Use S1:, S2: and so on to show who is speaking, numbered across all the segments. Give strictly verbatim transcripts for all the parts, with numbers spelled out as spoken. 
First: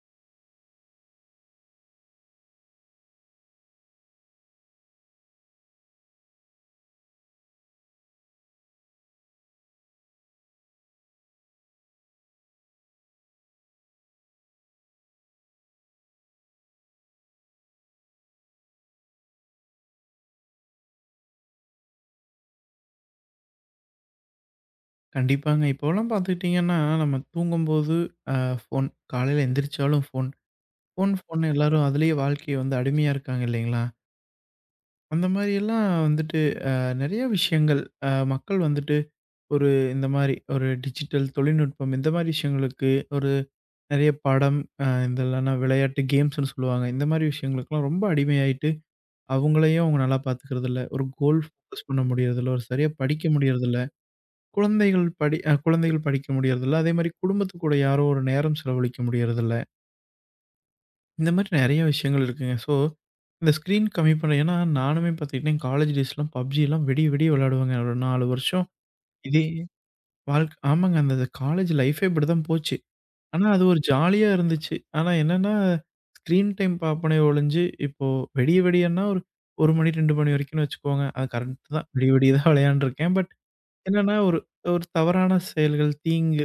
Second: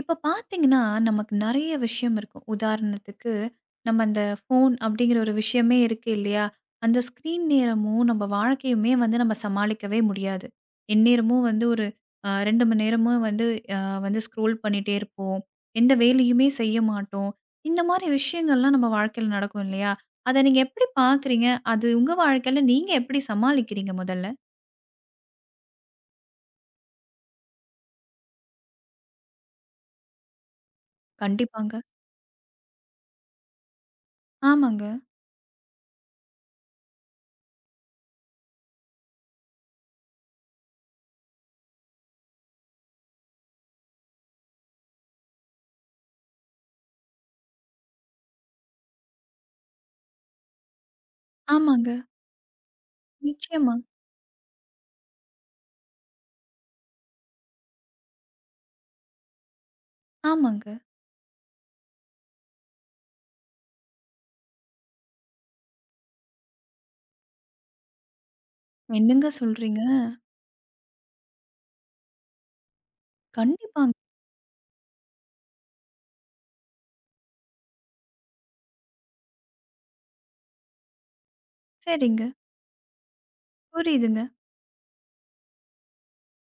S1: இப்ப பார்த்தீங்கன்னா, நமக்கு நெறைய விஷயம் இருக்கும். உதாரணத்துக்கு, நம்ம அந்த ஃபோன் அப்படிங்கிற ஒரு விஷயமே இருக்கு இல்லையா? அந்த ஸ்க்ரீன் நேரமும், நம்ம வாழ்க்கையுமே வந்து நம்ம சமாளிக்கவே முடியாது. எந்நேரமும் வந்து ஒரு அ இரண்டு மணி நேரமும் வந்து அ வந்து ஸ்க்ரோல் பண்ணிட்டே இருப்போம். எந்த வேலையுமே செய்ய மாட்டோம். இந்த மாரி விஷயங்கள்லாம் நம்ம வாழ்க்கையில நடக்கும் இல்லையா? அத நீங்க எப்படி பார்க்குறீங்க? அது உங்க வாழ்க்கையில நீங்க எப்படி சமாளிக்கிறீங்க முதல்ல?
S2: கண்டிப்பாங்க. இப்போலாம் பார்த்துக்கிட்டீங்கன்னா, நம்ம தூங்கும்போது அ ஃபோன், காலையில எந்திரிச்சாலும் ஃபோன், ஃபோன் ஃபோன்னு
S1: கண்டிப்பாங்க.
S2: எல்லாரும் அதிலேயே வாழ்க்கைய வந்து அடிமையா இருக்காங்க இல்லைங்களா?
S1: ஆமாங்க,
S2: அந்த மாரியெல்லாம் வந்துட்டு அ நெறைய விஷயங்கள் அ மக்கள் வந்துட்டு ஒரு இந்த மாரி ஒரு டிஜிட்டல் தொழில்நுட்பம் இந்த மாரி விஷயங்களுக்கு ஒரு நெறைய படம் அ இந்த இல்லன்னா விளையாட்டு கேம்ஸ்ன்னு சொல்லுவாங்க. இந்த மாரி விஷயங்களுக்கெல்லாம் ரொம்ப அடிமையாயிட்டு, அவங்களையும் அவங்க நல்லா பார்த்துக்கிறதில்ல. ஒரு கோல் ஃபோக்கஸ்
S1: ஆமாங்க.
S2: பண்ண முடியறதில்ல. ஒரு சரியா படிக்க
S1: நிச்சயமா.
S2: முடியறதில்ல. குழந்தைகள் படி அ குழந்தைகள் படிக்க முடியறதில்ல. அதேமாரி குடும்பத்து கூட யாரோ ஒரு நேரம் செலவழிக்க முடியறதில்ல.
S1: ஆமாங்க.
S2: இந்த மாரி நெறைய விஷயங்கள் இருக்குங்க. ஸோ, இந்த ஸ்க்ரீன் கம்மி பண்ண ஏன்னா நானுமே பாத்துக்கிட்டீங்கன்னா, என் காலேஜ் டேஸ்லாம் பப்ஜிலாம் விடிய விடிய விளையாடுவேங்க. ஒரு நாலு வருஷம்
S1: என்னங்க
S2: இதே
S1: சொல்றீங்க?
S2: வாழ்க் ஆமாங்க. அந்த காலேஜ் லைஃபே இப்படிதான் போச்சு. ஆனா அது ஒரு
S1: கண்டிப்பாங்க.
S2: ஜாலியா இருந்துச்சு. ஆனா என்னன்னா, ஸ்க்ரீன் டைம் பாப்பனே ஒழிஞ்சு, இப்போ விடிய விடியன்னா ஒரு 1 மணி ரெண்டு மணி வரைக்கும்னு வச்சுக்கோங்க. அது கரெக்ட் தான். விடிய
S1: சரிங்க.
S2: விடிய தான் விளையாண்டுருக்கேன். பட் என்னன்னா,
S1: புரியுதுங்க.
S2: ஒரு ஒரு தவறான செயல்கள், தீங்கு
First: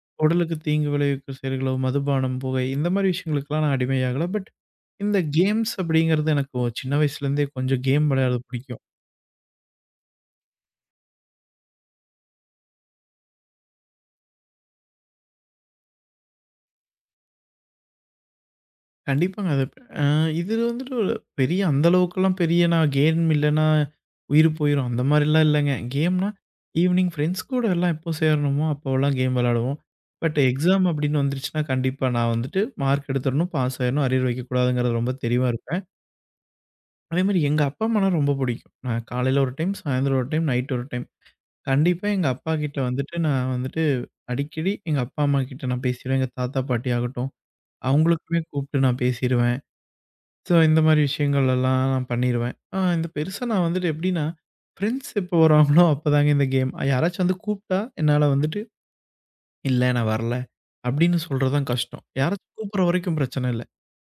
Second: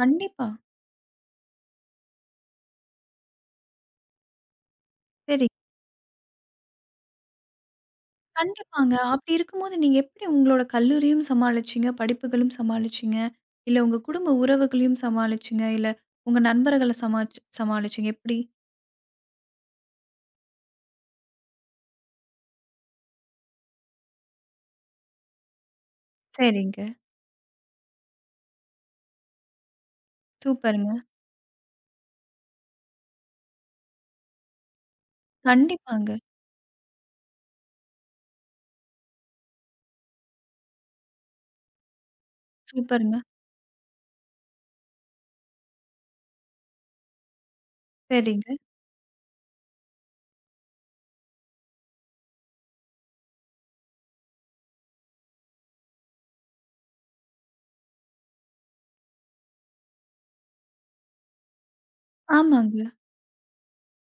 S1: கண்டிப்பா.
S2: உடலுக்கு தீங்கு விளைவிக்கிற செயல்களோ, மதுபானம், புகை இந்த மாரி விஷயங்களுக்கெல்லாம் நான் அடிமையாகல. பட் இந்த
S1: சரி.
S2: கேம்ஸ் அப்படிங்கிறது எனக்கு ஒ சின்ன வயசுலேருந்தே கொஞ்சம் கேம் விளையாட பிடிக்கும்.
S1: கண்டிப்பாங்க. அப்படி இருக்கும்போது நீங்க எப்படி உங்களோட கல்லூரியும் சமாளிச்சீங்க, படிப்புகளும் சமாளிச்சீங்க, இல்ல உங்க குடும்ப உறவுகளையும் சமாளிச்சீங்க, இல்ல உங்க நண்பர்கள சமாளிச் சமாளிச்சீங்க எப்படி?
S2: கண்டிப்பாங்க. அது அ இது வந்துட்டு ஒரு பெரிய அந்த அளவுக்கெல்லாம் பெரிய நான் கேம் இல்லன்னா, உயிர் போயிரும் அந்த மாரிலாம் இல்லங்க. கேம்னா
S1: சரிங்க.
S2: ஈவினிங் ஃப்ரெண்ட்ஸ் கூட எல்லாம் எப்போ சேரணுமோ அப்போலாம் கேம் விளையாடுவோம். பட் எக்ஸாம்
S1: சூப்பருங்க.
S2: அப்படின்னு வந்துருச்சுன்னா, கண்டிப்பா நான் வந்துட்டு மார்க் எடுத்துரணும், பாஸ் ஆயிரணும், அரியர் வைக்கக்கூடாதுங்கிறது ரொம்ப தெளிவா இருப்பேன்.
S1: கண்டிப்பாங்க.
S2: அதேமாரி எங்க அப்பா அம்மானா ரொம்ப பிடிக்கும். நான் காலையில ஒரு டைம், சாயந்தரம் ஒரு டைம், நைட் ஒரு டைம் கண்டிப்பா எங்க அப்பாகிட்ட வந்துட்டு
S1: சூப்பருங்க.
S2: நான் வந்துட்டு அடிக்கடி எங்க அப்பா, அம்மாகிட்ட நான் பேசிருவேன். எங்க தாத்தா, பாட்டி ஆகட்டும், அவங்களுக்குமே
S1: சரிங்க.
S2: கூப்பிட்டு நான் பேசிருவேன். ஸோ இந்த மாரி விஷயங்கள் எல்லாம் நான் பண்ணிருவேன். ஆ இந்த பெருசா நான் வந்துட்டு எப்படின்னா, ஃப்ரெண்ட்ஸ் எப்போ வராங்களோ அப்பதாங்க இந்த கேம். யாராச்சும் வந்து கூப்பிட்டா என்னால வந்துட்டு, "இல்ல நான் வரல" அப்படின்னு சொல்றது தான் கஷ்டம். யாராச்சும்
S1: ஆமாங்க,
S2: கூப்பிடுற வரைக்கும் பிரச்சனை இல்ல.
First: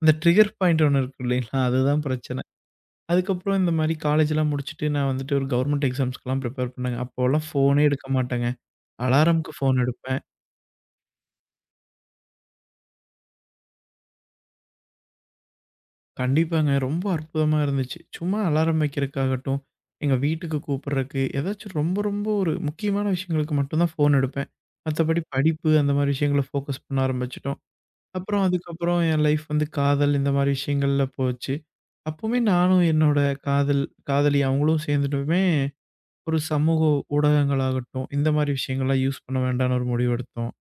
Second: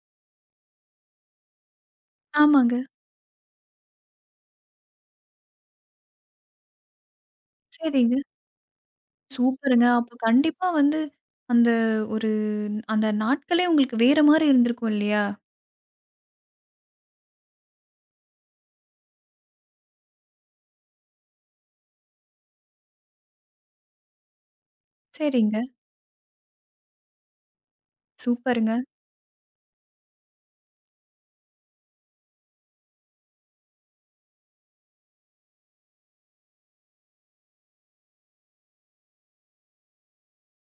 S2: இந்த ட்ரிகர் பாயிண்ட் ஒண்ணு இருக்கு இல்லைங்களா? அதுதான் பிரச்சனை.
S1: ஆமாங்க.
S2: அதுக்கப்புறம் இந்த மாரி காலேஜ்லாம் முடிச்சுட்டு நான் வந்துட்டு ஒரு கவர்மெண்ட் எக்ஸாம்ஸ்க்குலாம் ப்ரிப்பேர் பண்ணேங்க. அப்போலாம் ஃபோனே எடுக்க
S1: சரிங்க.
S2: மாட்டேங்க. அலாரம்க்கு ஃபோன்
S1: சூப்பருங்க. அப்ப
S2: எடுப்பேன்.
S1: கண்டிப்பா வந்து அந்த ஒரு அந்த நாட்களே உங்களுக்கு வேற மாரி இருந்திருக்கும் இல்லையா?
S2: கண்டிப்பாங்க. ரொம்ப அற்புதமா இருந்துச்சு. சும்மா அலாரம் வைக்கிறக்காகட்டும், எங்க வீட்டுக்கு கூப்பிடுறக்கு, ஏதாச்சும் ரொம்ப ரொம்ப ஒரு முக்கியமான விஷயங்களுக்கு மட்டும் தான் ஃபோன் எடுப்பேன். மத்தபடி
S1: சரிங்க.
S2: படிப்பு அந்த மாரி விஷயங்கள ஃபோக்கஸ் பண்ண ஆரம்பிச்சுட்டோம். அப்புறம்
S1: சூப்பருங்க.
S2: அதுக்கப்புறம் என் லைஃப் வந்து காதல் இந்த மாரி விஷயங்கள்ல போச்சு. அப்பவுமே நானும் என்னோட காதல் காதலி அவங்களும் சேர்ந்துட்டுமே ஒரு சமூக ஊடகங்களாகட்டும், இந்த மாரி விஷயங்கள்லாம் யூஸ் பண்ண வேண்டாம்ன்னு ஒரு முடிவு எடுத்தோம்.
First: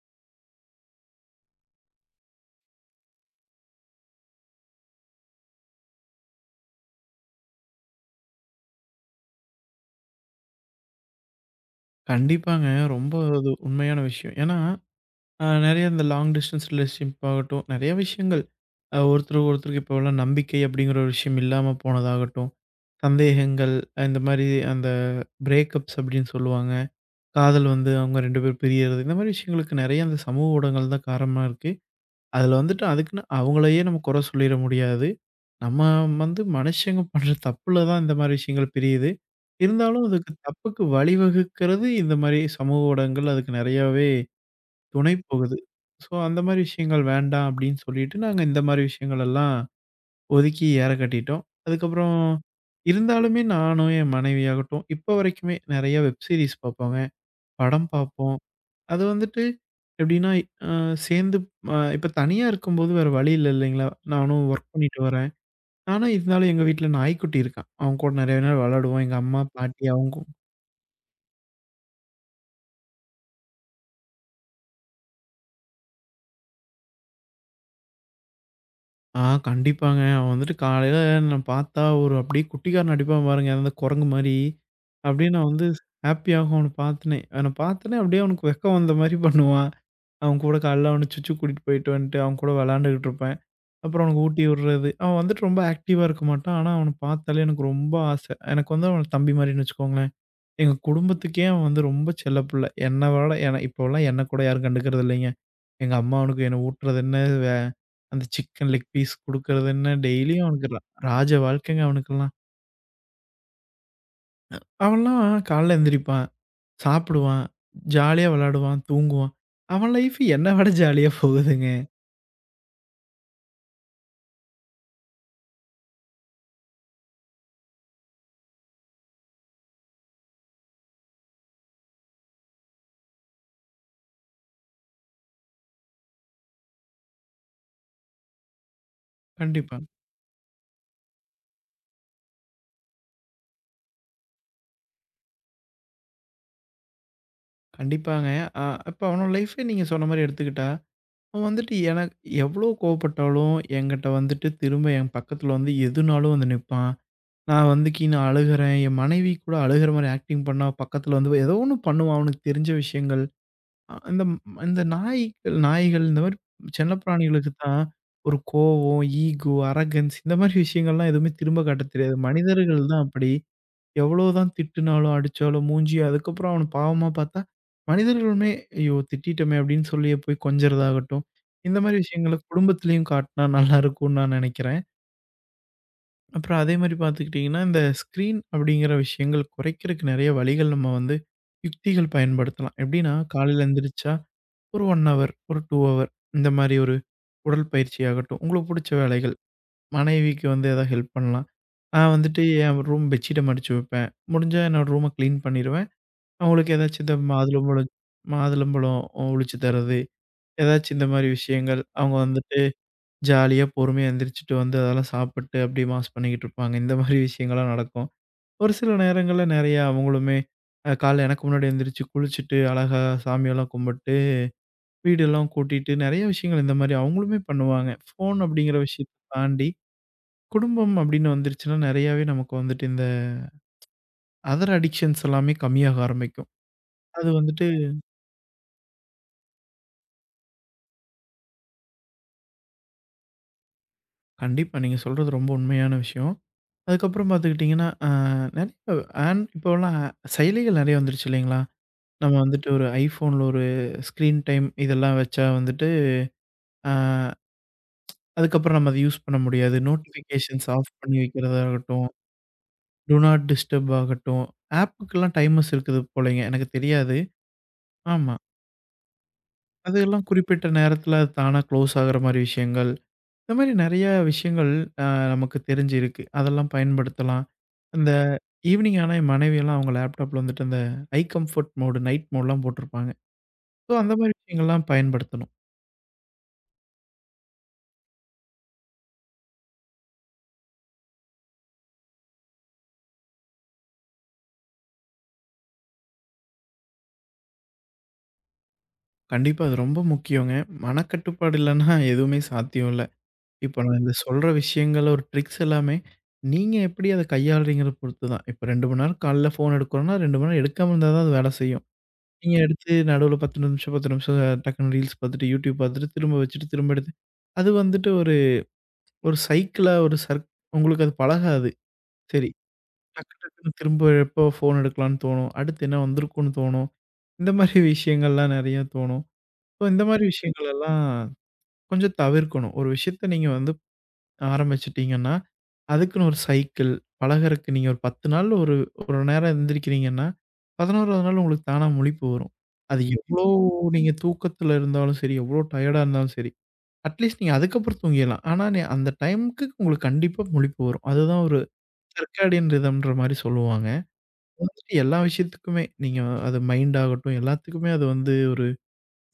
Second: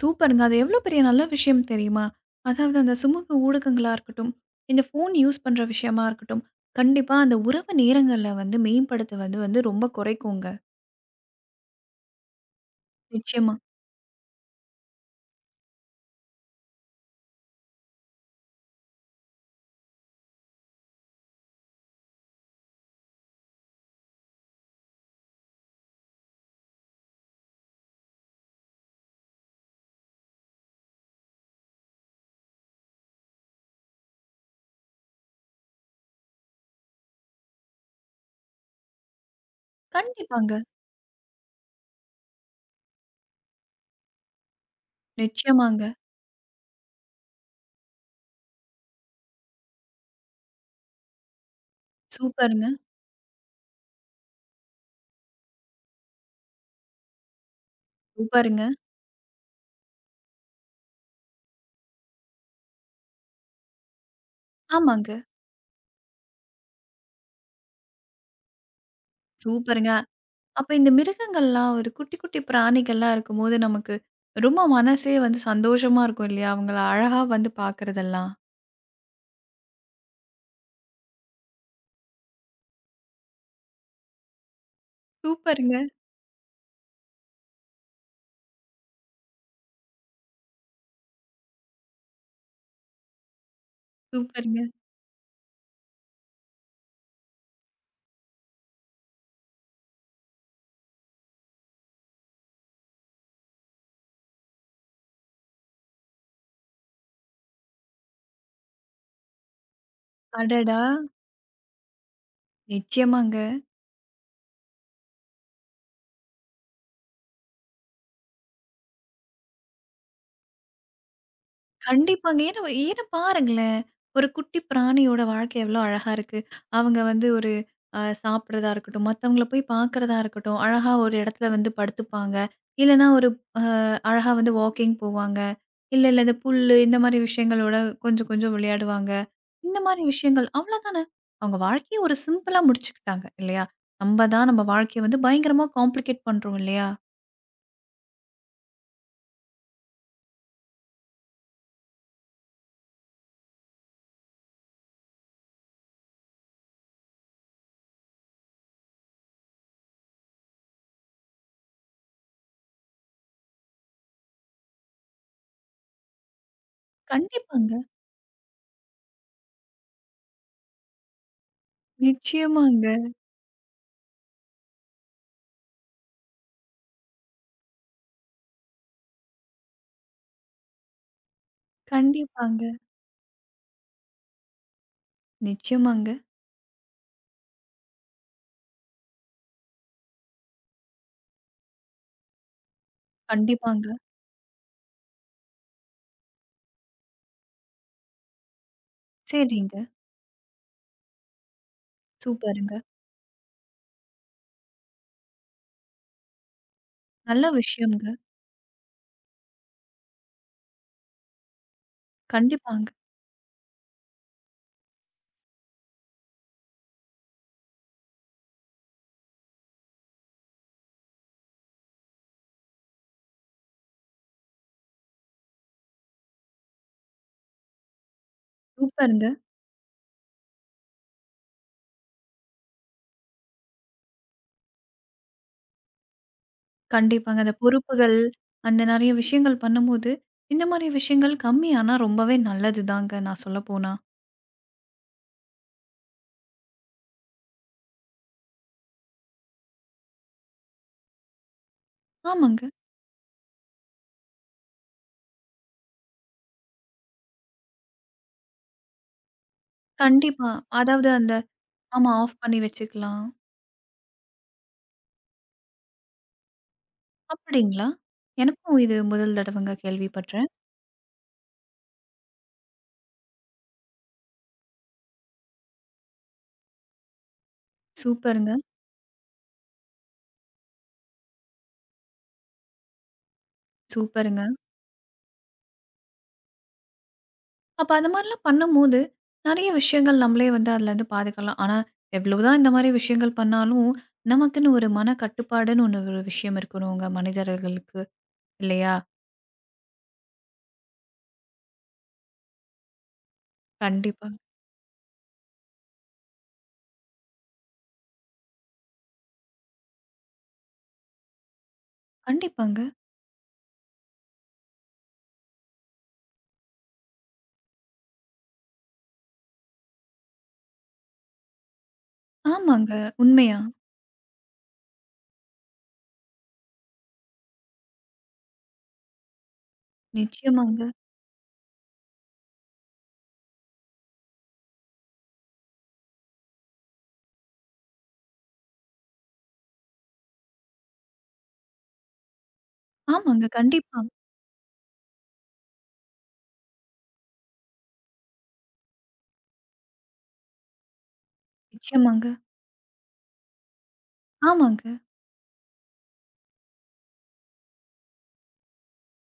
S1: சூப்பருங்க. அது எவ்ளோ பெரிய நல்ல விஷயம் தெரியுமா? அதாவது அந்த சமூக ஊடகங்களா இருக்கட்டும், இந்த ஃபோன் யூஸ் பண்ற விஷயமா இருக்கட்டும், கண்டிப்பா அந்த உறவு நேரங்கள்ல வந்து மேம்படுத்துவது வந்து ரொம்ப குறைக்குங்க.
S2: கண்டிப்பாங்க. ரொம்ப அது
S1: நிச்சயமா.
S2: உண்மையான விஷயம். ஏன்னா அ நெறைய இந்த லாங் டிஸ்டன்ஸ் ரிலேஷன்ஷிப் ஆகட்டும், நெறைய விஷயங்கள். அ ஒருத்தருக்கு ஒருத்தருக்கு இப்போலாம் நம்பிக்கை அப்படிங்கிற ஒரு விஷயம் இல்லாம போனதாகட்டும், சந்தேகங்கள், ஆஹ் இந்த மாரி அந்த பிரேக்கப்ஸ் அப்படின்னு சொல்லுவாங்க. காதல் வந்து அவங்க ரெண்டு பேரும் பிரியறது. இந்த மாரி விஷயங்களுக்கு நெறைய அந்த சமூக ஊடகங்கள் தான் காரணமா இருக்கு. அதுல வந்துட்டு அதுக்குன்னு அவங்களையே நம்ம குறை சொல்லிற முடியாது. நம்ம வந்து மனுஷங்க பண்ற தப்புல தான் இந்த மாரி விஷயங்கள் பிரியுது. இருந்தாலும் அதுக்கு
S1: கண்டிப்பாங்க.
S2: தப்புக்கு வழிவகுக்கிறது இந்த மாரி சமூக ஊடகங்கள் அதுக்கு நெறையாவே துணை போகுது.
S1: நிச்சயமாங்க.
S2: ஸோ அந்த மாரி விஷயங்கள் வேண்டாம் அப்படின்னு சொல்லிட்டு, நாங்க இந்த மாரி விஷயங்கள் எல்லாம் ஒதுக்கி ஏற கட்டிட்டோம். அதுக்கப்புறம்
S1: சூப்பருங்க,
S2: இருந்தாலுமே நானும், என் மனைவியாகட்டும், இப்போ வரைக்குமே நெறைய வெப் சீரிஸ் பார்ப்போங்க. படம் பார்ப்போம்.
S1: சூப்பருங்க.
S2: அது வந்துட்டு எப்படின்னா, அ சேர்ந்து அ இப்போ தனியா இருக்கும்போது வேற வழி இல்ல இல்லைங்களா? நானும் ஒர்க் பண்ணிட்டு
S1: ஆமாங்க.
S2: வரேன். ஆனா இருந்தாலும் எங்க வீட்ல நாய்க்குட்டி இருக்கான். அவன் கூட நெறைய நேரம் விளையாடுவோம். எங்க அம்மா, பாட்டி
S1: சூப்பருங்க.
S2: அவங்க
S1: அப்ப இந்த மிருகங்கள்லாம் ஒரு குட்டி, குட்டி பிராணிகள்லாம் இருக்கும்போது நமக்கு ரொம்ப மனசே வந்து சந்தோஷமா இருக்கும் இல்லையா? அவங்கள அழகா வந்து பார்க்குறதெல்லாம்.
S2: ஆ கண்டிப்பாங்க. அவன் வந்துட்டு காலையில நான் பார்த்தா ஒரு அப்படியே குட்டிக்காரன் அடிப்பான் பாருங்க. அந்த குரங்கு மாரி. அப்படியே நான் வந்து
S1: சூப்பருங்க,
S2: ஹேப்பியாகும் அவன பார்த்தோனே. அவன பார்த்தோனே அப்படியே அவனுக்கு வெக்கம் வந்த மாரி பண்ணுவான். அவன் கூட காலைல அவன சுச்சு கூட்டிட்டு போயிட்டு வந்துட்டு, அவன் கூட விளையாண்டுகிட்டு இருப்பேன். அப்புறம் அவனுக்கு ஊட்டி
S1: சூப்பருங்க.
S2: விடுறது. அவன் வந்துட்டு ரொம்ப ஆக்டிவா இருக்க மாட்டான். ஆனா அவன பார்த்தாலே எனக்கு ரொம்ப ஆசை. எனக்கு வந்து அவன தம்பி மாரின்னு வச்சுக்கோங்களேன். எங்க குடும்பத்துக்கே அவன் வந்து ரொம்ப செல்ல பிள்ளை. என்ன விட என்ன இப்போலாம் என்ன கூட யாரும் கண்டுக்கிறது இல்லைங்க. எங்க அம்மாவனுக்கு என்ன ஊட்டுறது என்ன, வே அந்த சிக்கன் லெக் பீஸ் குடுக்குறது என்ன, டெய்லியும் அவனுக்கு
S1: அடடா!
S2: ரா ராஜ வாழ்க்கைங்க அவனுக்கெல்லாம்.
S1: நிச்சயமாங்க.
S2: அவன்லாம் காலைல எந்திரிப்பான், சாப்பிடுவான், ஜாலியா விளையாடுவான், தூங்குவான். அவன் லைஃப் என்ன விட ஜாலியா போகுதுங்க.
S1: கண்டிப்பாங்க. ஏன்னா ஏன்னா பாருங்களேன், ஒரு குட்டி பிராணியோட வாழ்க்கை எவ்வளோ அழகா இருக்கு. அவங்க வந்து ஒரு அ சாப்பிடுறதா இருக்கட்டும், மத்தவங்கள போய் பார்க்கறதா இருக்கட்டும், அழகா ஒரு இடத்துல வந்து படுத்துப்பாங்க. இல்லன்னா ஒரு அ அழகா வந்து வாக்கிங் போவாங்க. இல்ல, இல்ல இந்த புல்லு இந்த மாரி விஷயங்களோட கொஞ்சம் கொஞ்சம் விளையாடுவாங்க.
S2: கண்டிப்பா.
S1: இந்த மாரி விஷயங்கள் அவ்வளோதானே. அவங்க வாழ்க்கைய ஒரு சிம்பிளா முடிச்சுக்கிட்டாங்க இல்லையா? நம்ம தான் நம்ம வாழ்க்கைய வந்து பயங்கரமா காம்ப்ளிகேட் பண்றோம் இல்லையா?
S2: கண்டிப்பாங்க. அ இப்ப அவனோட லைஃபே நீங்க சொன்ன மாரி எடுத்துக்கிட்டா, அவன் வந்துட்டு எனக்கு எவ்ளோ கோவப்பட்டாலும் என்கிட்ட வந்துட்டு திரும்ப என் பக்கத்துல வந்து எதுனாலும் வந்து நிப்பான். நான் வந்து கீன்னு அழுகுறேன், என் மனைவி கூட அழுகுற மாரி ஆக்டிங் பண்ணா, பக்கத்துல வந்து ஏதோ ஒண்ணு பண்ணுவான் அவனுக்கு தெரிஞ்ச விஷயங்கள். அ இந்த இந்த நாய்கள் நாய்கள் இந்த மாரி செல்ல பிராணிகளுக்கு
S1: கண்டிப்பாங்க.
S2: தான் ஒரு கோவம், ஈகோ, அரகன்ஸ் இந்த மாரி விஷயங்கள்லாம் எதுவுமே திரும்ப காட்டத் தெரியாது. மனிதர்கள்
S1: நிச்சயமாங்க.
S2: தான் அப்படி. எவ்வளோதான் திட்டுனாலும், அடிச்சாலும் மூஞ்சி அதுக்கப்புறம் அவன பாவமா பார்த்தா, மனிதர்களுமே "ஐயோ! திட்டிட்டோமே" அப்படின்னு சொல்லியே போய் கொஞ்சறதாகட்டும். இந்த மாரி விஷயங்கள
S1: கண்டிப்பாங்க.
S2: குடும்பத்திலயும் காட்டுனா நல்லா இருக்கும்னு நான் நெனைக்கிறேன்.
S1: நிச்சயமாங்க.
S2: அப்புறம் அதே மாரி பார்த்துக்கிட்டிங்கன்னா, இந்த ஸ்க்ரீன் அப்படிங்கிற விஷயங்கள் குறைக்கிறதுக்கு நெறைய வழிகள் நம்ம வந்து யுக்திகள் பயன்படுத்தலாம். எப்படின்னா, காலையில
S1: கண்டிப்பாங்க.
S2: எந்திரிச்சா ஒரு 1 ஹவர், ஒரு ரெண்டு ஹவர் இந்த மாரி ஒரு உடற்பயிற்சி ஆகட்டும், உங்களுக்கு புடிச்ச வேலைகள்.
S1: சரிங்க.
S2: மனைவிக்கு வந்து எதாவது ஹெல்ப் பண்ணலாம். நான் வந்துட்டு
S1: சூப்பருங்க.
S2: என் ரூம் பெட்ஷீட்ட மடிச்சு வைப்பேன். முடிஞ்சா என்னோட ரூம கிளீன் பண்ணிருவேன். அவங்களுக்கு ஏதாச்சும் இந்த
S1: நல்ல
S2: மாதுளம்பழம்
S1: விஷயம்ங்க.
S2: மாதுளம்பழம் உழிச்சு தர்றது, ஏதாச்சும் இந்த மாரி விஷயங்கள். அவங்க வந்துட்டு
S1: கண்டிப்பாங்க.
S2: ஜாலியா பொறுமையா எந்திரிச்சுட்டு வந்து அதெல்லாம் சாப்பிட்டு அப்படியே மாஸ் பண்ணிக்கிட்டு இருப்பாங்க. இந்த மாரி விஷயங்கள்லாம் நடக்கும். ஒரு சில நேரங்கள்ல நெறையா அவங்களுமே அ காலைல எனக்கு முன்னாடி எந்திரிச்சு குளிச்சுட்டு அழகா சாமியெல்லாம் கும்பிட்டு வீடெல்லாம் கூட்டிட்டு நெறைய விஷயங்கள் இந்த மாரி அவங்களுமே பண்ணுவாங்க. ஃபோன் அப்படிங்கிற விஷயத்த
S1: சூப்பருங்க.
S2: தாண்டி, குடும்பம் அப்படின்னு வந்துருச்சுன்னா, நெறையாவே நமக்கு வந்துட்டு இந்த அதர் அடிக்ஷன்ஸ் எல்லாமே கம்மியாக ஆரம்பிக்கும். அது
S1: கண்டிப்பாங்க. அந்த
S2: வந்துட்டு
S1: பொறுப்புகள், அந்த நெறைய விஷயங்கள் பண்ணும்போது, இந்த மாரி விஷயங்கள் கம்மியானா ரொம்பவே நல்லது தாங்க, நான் சொல்லப்போனா.
S2: கண்டிப்பா நீங்க சொல்றது ரொம்ப உண்மையான விஷயம். அதுக்கப்புறம் பார்த்துக்கிட்டிங்கன்னா, அ நெறைய ஆன் இப்போலாம் செயலிகள் நெறைய வந்துருச்சு இல்லைங்களா? நம்ம வந்துட்டு
S1: ஆமாங்க.
S2: ஒரு iPhoneல ஒரு ஸ்க்ரீன் டைம் இதெல்லாம் வச்சா வந்துட்டு, அ அதுக்கப்புறம் நம்ம அத யூஸ் பண்ண முடியாது.
S1: கண்டிப்பா.
S2: நோட்டிஃபிகேஷன்ஸ் ஆஃப்
S1: அதாவது
S2: பண்ணி
S1: அந்த
S2: வைக்கிறதாகட்டும்.
S1: ஆமா ஆஃப் பண்ணி
S2: டூ
S1: வச்சுக்கலாம்.
S2: நாட் டிஸ்டர்ப் ஆகட்டும். ஆப்புக்கெல்லாம் டைமர்ஸ் இருக்குது போலங்க. எனக்கு தெரியாது.
S1: அப்படிங்களா?
S2: ஆமா.
S1: எனக்கும் இது முதல் தடவைங்க
S2: அதெல்லாம்
S1: கேள்விப்பட்றேன்.
S2: குறிப்பிட்ட நேரத்தில அது தானா க்ளோஸ் ஆகுற மாரி விஷயங்கள். இந்த மாரி நெறைய விஷயங்கள் அ நமக்கு தெரிஞ்சு இருக்கு. அதெல்லாம் பயன்படுத்தலாம். அந்த
S1: சூப்பருங்க,
S2: ஈவ்னிங் ஆனா என் மனைவியெல்லாம் அவங்க லேப்டாப்ல வந்துட்டு அந்த ஐ கம்ஃபோர்ட் மோடு, நைட் மோடுலாம் போட்டிருப்பாங்க. ஸோ அந்த மாரி
S1: சூப்பருங்க.
S2: விஷயங்கள்லாம் பயன்படுத்தணும்.
S1: அப்ப அந்த மாரிலாம் பண்ணும்போது, நெறைய விஷயங்கள் நம்மளே வந்து அதுலருந்து பாதுகாலாம். ஆனா, எவ்வளவுதான் இந்த மாரி விஷயங்கள் பண்ணாலும், நமக்குன்னு ஒரு மன கட்டுப்பாடுன்னு ஒண்ணு ஒரு விஷயம் இருக்கணுங்க மனிதர்களுக்கு. இல்லையா?
S2: கண்டிப்பா அது ரொம்ப முக்கியங்க. மனக்கட்டுப்பாடு இல்லன்னா எதுவுமே சாத்தியம் இல்ல. இப்ப நான் இந்த
S1: கண்டிப்பா.
S2: சொல்ற விஷயங்கள், ஒரு ட்ரிக்ஸ் எல்லாமே, நீங்க எப்படி அத கையாளுறீங்கறத பொறுத்து தான். இப்ப ரெண்டு மணி நேரம் காலைல ஃபோன் எடுக்கிறோம்னா, ரெண்டு மணி நேரம் எடுக்காம இருந்தா தான் அது வேலை செய்யும். நீங்க
S1: கண்டிப்பாங்க.
S2: எடுத்து நடுவுல பத்து நிமிஷம் பத்து நிமிஷம் டக்குனு ரீல்ஸ் பார்த்துட்டு, யூடியூப் பார்த்துட்டு, திரும்ப வச்சுட்டு, திரும்ப எடுத்து அது வந்துட்டு ஒரு ஒரு சைக்கிளா ஒரு சர்க் உங்களுக்கு அது பழகாது. சரி,
S1: ஆமாங்க.
S2: டக்கு
S1: உண்மையா.
S2: டக்குன்னு திரும்ப எப்போ ஃபோன் எடுக்கலாம்ன்னு தோணும். அடுத்து என்ன வந்திருக்கும்ன்னு தோணும். இந்த மாரி விஷயங்கள்லாம் நெறைய தோணும். ஸோ இந்த மாரி விஷயங்கள்
S1: நிச்சயமாங்க.
S2: எல்லாம் கொஞ்சம் தவிர்க்கணும். ஒரு விஷயத்த நீங்க வந்து ஆரம்பிச்சுட்டீங்கன்னா, அதுக்குன்னு ஒரு சைக்கிள், பழகறக்கு நீங்க ஒரு பத்து நாள் ஒரு 1 நேரம் எந்திரிக்கிறீங்கன்னா, பதினோராவது நாள் உங்களுக்கு தானா முழிப்பு வரும். அது எவ்ளோ
S1: ஆமாங்க.
S2: கண்டிப்பா.
S1: கண்டிப்பா.
S2: நீங்க தூக்கத்துல இருந்தாலும் சரி, எவ்ளோ டயர்டா இருந்தாலும் சரி, அட்லீஸ்ட் நீங்க அதுக்கப்புறம் தூங்கிடலாம். ஆனா, நீ அந்த டைம்க்கு உங்களுக்கு கண்டிப்பா முழிப்பு வரும். அதுதான் ஒரு
S1: நிச்சயமாங்க.
S2: சர்க்காடியன் ரிதம்ன்ற மாரி சொல்லுவாங்க. அது வந்துட்டு
S1: ஆமாங்க.
S2: எல்லா விஷயத்துக்குமே நீங்க அது மைண்ட் ஆகட்டும், எல்லாத்துக்குமே அது வந்து ஒரு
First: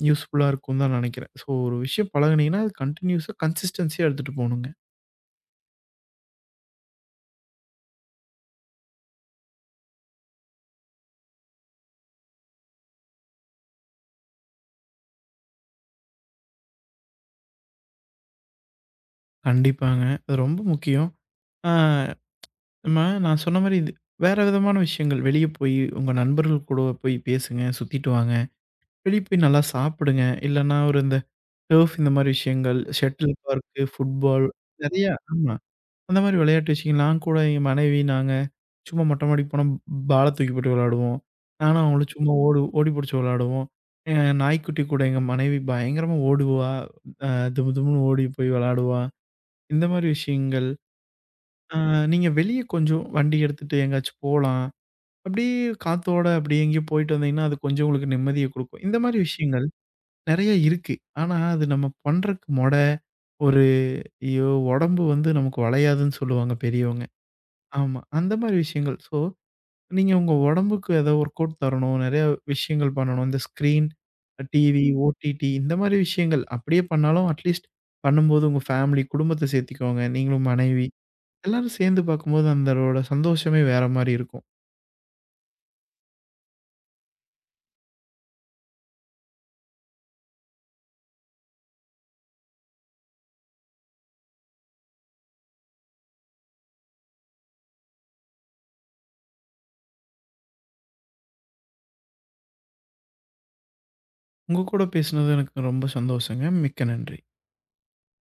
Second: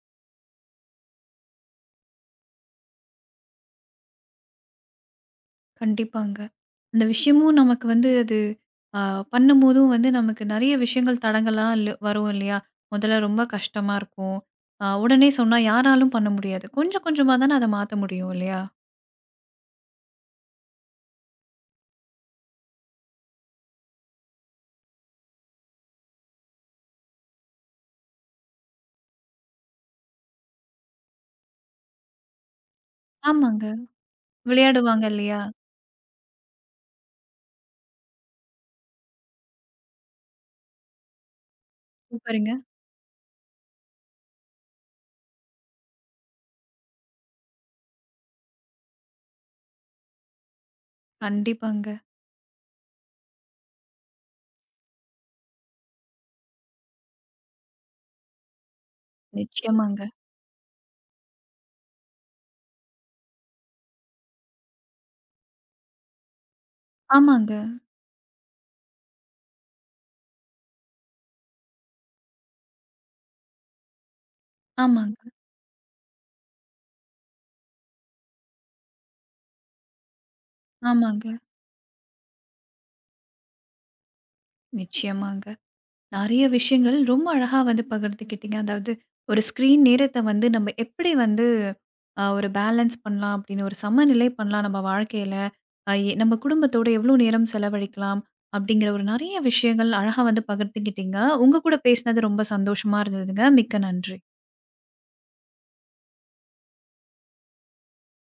S2: யூஸ்ஃபுல்லா இருக்கும்னு தான் நெனைக்கிறேன். ஸோ ஒரு விஷயம் பழகுனீங்கன்னா, அது கன்டினியூஸா கன்சிஸ்டன்ஸியா எடுத்துட்டு போணுங்க.
S1: கண்டிப்பாங்க. அந்த விஷயமும் நமக்கு வந்து அது அ பண்ணும்போதும் வந்து நமக்கு நெறைய விஷயங்கள் தடங்கல்லாம் இல்ல வரும் இல்லையா? முதல்ல ரொம்ப கஷ்டமா இருக்கும். அ உடனே சொன்னா யாராலும் பண்ண முடியாது. கொஞ்சம் கொஞ்சமா தானே அத மாத்த முடியும் இல்லையா?
S2: கண்டிப்பாங்க. அது ரொம்ப முக்கியம். ஆ நம்ம நான் சொன்ன மாரி இது வேற விதமான விஷயங்கள் வெளிய போய் உங்க நண்பர்கள் கூட போய் பேசுங்க, சுத்திட்டு வாங்க. வெளிய போய் நல்லா சாப்பிடுங்க. இல்லன்னா ஒரு இந்த டர்ஃப் இந்த மாரி விஷயங்கள், ஷட்டில்
S1: ஆமாங்க.
S2: கார்க், ஃபுட்பால்
S1: விளையாடுவாங்க
S2: நெறையா
S1: இல்லையா?
S2: ஆமா. அந்த மாரி விளையாட்டு விஷயங்கள் நான் கூட எங்க மனைவி, நாங்க சும்மா மொட்டை மாடிக்கு போனா பால தூக்கி போட்டு விளையாடுவோம். நானும் அவங்களும் சும்மா
S1: சூப்பருங்க.
S2: ஓடு ஓடி புடிச்சு விளையாடுவோம். எ நாய்க்குட்டி கூட எங்க மனைவி பயங்கரமா ஓடுவா. அ துமு துமுன்னு ஓடி போய் விளையாடுவா. இந்த மாரி விஷயங்கள். ஆ,
S1: கண்டிப்பாங்க.
S2: நீங்க வெளிய கொஞ்சம் வண்டி எடுத்துட்டு எங்கேயாச்சும் போலாம். அப்படியே காத்தோட அப்படியே எங்கேயோ போயிட்டு வந்தீங்கன்னா, அது கொஞ்சம் உங்களுக்கு நிம்மதிய குடுக்கும். இந்த மாரி விஷயங்கள்
S1: நிச்சயமாங்க.
S2: நெறைய இருக்கு. ஆனா, அது நம்ம பண்றக்கு மொட ஒரு ஐயோ! உடம்பு வந்து நமக்கு வளையாதுன்னு சொல்லுவாங்க பெரியவங்க.
S1: ஆமாங்க,
S2: ஆமா. அந்த மாரி விஷயங்கள். ஸோ, நீங்க உங்க உடம்புக்கு ஏதோ ஒர்க் அவுட் தரணும். நெறைய விஷயங்கள் பண்ணணும். இந்த ஸ்க்ரீன், டிவி,
S1: ஆமாங்க,
S2: ஓடிடி இந்த மாரி விஷயங்கள் அப்படியே பண்ணாலும், அட்லீஸ்ட் பண்ணும்போது உங்க ஃபேமிலி, குடும்பத்த சேர்த்துக்கோங்க. நீங்களும் மனைவி
S1: ஆமாங்க.
S2: எல்லாரும் சேர்ந்து பார்க்கும்போது அந்தரோட சந்தோஷமே வேற மாரி இருக்கும்.
S1: நிச்சயமாங்க. நெறைய விஷயங்கள் ரொம்ப அழகா வந்து பகிர்ந்துக்கிட்டீங்க. அதாவது ஒரு ஸ்க்ரீன் நேரத்த வந்து நம்ம எப்படி வந்து அ ஒரு பேலன்ஸ் பண்ணலாம் அப்படின்னு ஒரு சமநிலை பண்ணலாம் நம்ம வாழ்க்கையில. அ எ நம்ம குடும்பத்தோட எவ்வளோ நேரம் செலவழிக்கலாம் அப்படிங்கிற ஒரு நெறைய விஷயங்கள் அழகா வந்து பகிர்ந்துக்கிட்டீங்க. உங்க கூட பேசினது ரொம்ப சந்தோஷமா இருந்ததுங்க. மிக்க நன்றி.
S2: உங்க கூட பேசுனது எனக்கு ரொம்ப சந்தோஷங்க. மிக்க நன்றி.